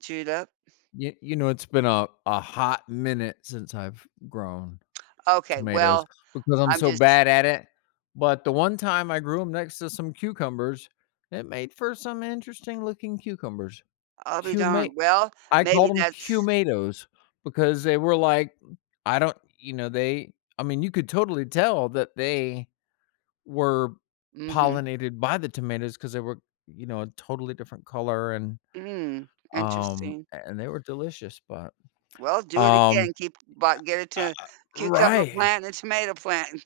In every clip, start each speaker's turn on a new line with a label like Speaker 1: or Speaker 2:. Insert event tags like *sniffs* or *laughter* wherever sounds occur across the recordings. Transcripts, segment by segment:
Speaker 1: Chewed up.
Speaker 2: Ye you know, it's been a a hot minute since I've grown
Speaker 1: Okay.
Speaker 2: tomatoes
Speaker 1: Well,
Speaker 2: because I'm
Speaker 1: I'm
Speaker 2: so
Speaker 1: just
Speaker 2: bad at it. But the one time I grew 'em next to some cucumbers, it made for some interesting looking cucumbers.
Speaker 1: I'll be
Speaker 2: "Cuma"
Speaker 1: darned. Well,
Speaker 2: I
Speaker 1: maybe
Speaker 2: called 'em
Speaker 1: that's
Speaker 2: "Cumatoes" because they were like I don't you know, they I mean, you could totally tell that they were
Speaker 1: Mhm.
Speaker 2: pollinated by the tomatoes, 'cause they were, you know, a totally different color and,
Speaker 1: Mm,
Speaker 2: um
Speaker 1: interesting.
Speaker 2: a and they were delicious, but,
Speaker 1: Well, do it
Speaker 2: um
Speaker 1: again keep but getting
Speaker 2: Uh
Speaker 1: to
Speaker 2: uh uh
Speaker 1: cucumber
Speaker 2: Right.
Speaker 1: plant and tomato plant.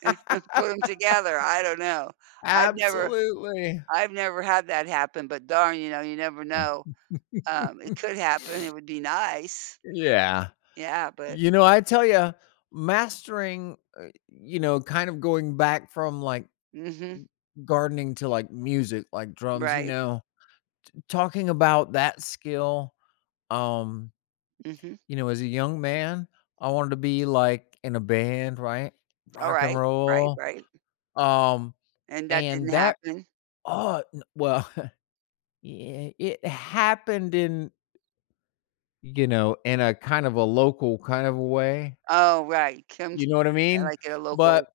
Speaker 1: *chuckles* Put 'em together, I don't know. I've never
Speaker 2: Absolutely.
Speaker 1: I've never had that happen but darn, you know, you never know.
Speaker 2: *laughs*
Speaker 1: Um, it could happen,
Speaker 2: *sniffs*
Speaker 1: it would be nice.
Speaker 2: Yeah.
Speaker 1: Yeah, but
Speaker 2: You know, I tell ya, mastering uh, you know, kind of going back from, like g
Speaker 1: Mhm.
Speaker 2: gardening to, like, music, like, drums, you
Speaker 1: Right.
Speaker 2: know, t talking about that skill, um
Speaker 1: Mhm.
Speaker 2: you know, as a young man, I wanted to be like, in a band, right, Rock and
Speaker 1: Alright. Right,
Speaker 2: Roll,
Speaker 1: right.
Speaker 2: um,
Speaker 1: And that didn't
Speaker 2: and that
Speaker 1: happen?
Speaker 2: Ugh, n well, *chuckles* yeah, it happened in you know, in a kind of a local kind of a way.
Speaker 1: Oh, right. Come
Speaker 2: You
Speaker 1: t
Speaker 2: know what I
Speaker 1: uh,
Speaker 2: mean?
Speaker 1: like, at a local
Speaker 2: But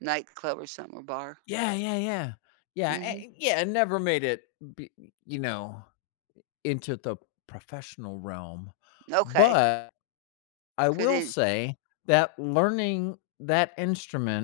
Speaker 1: nightclub or something or bar.
Speaker 2: Yeah, yeah, yeah. Yeah, a
Speaker 1: Mhm.
Speaker 2: it yeah, it never made it b you know, i into the professional realm.
Speaker 1: Okay.
Speaker 2: But, I will
Speaker 1: Couldn't
Speaker 2: say that learning that instrument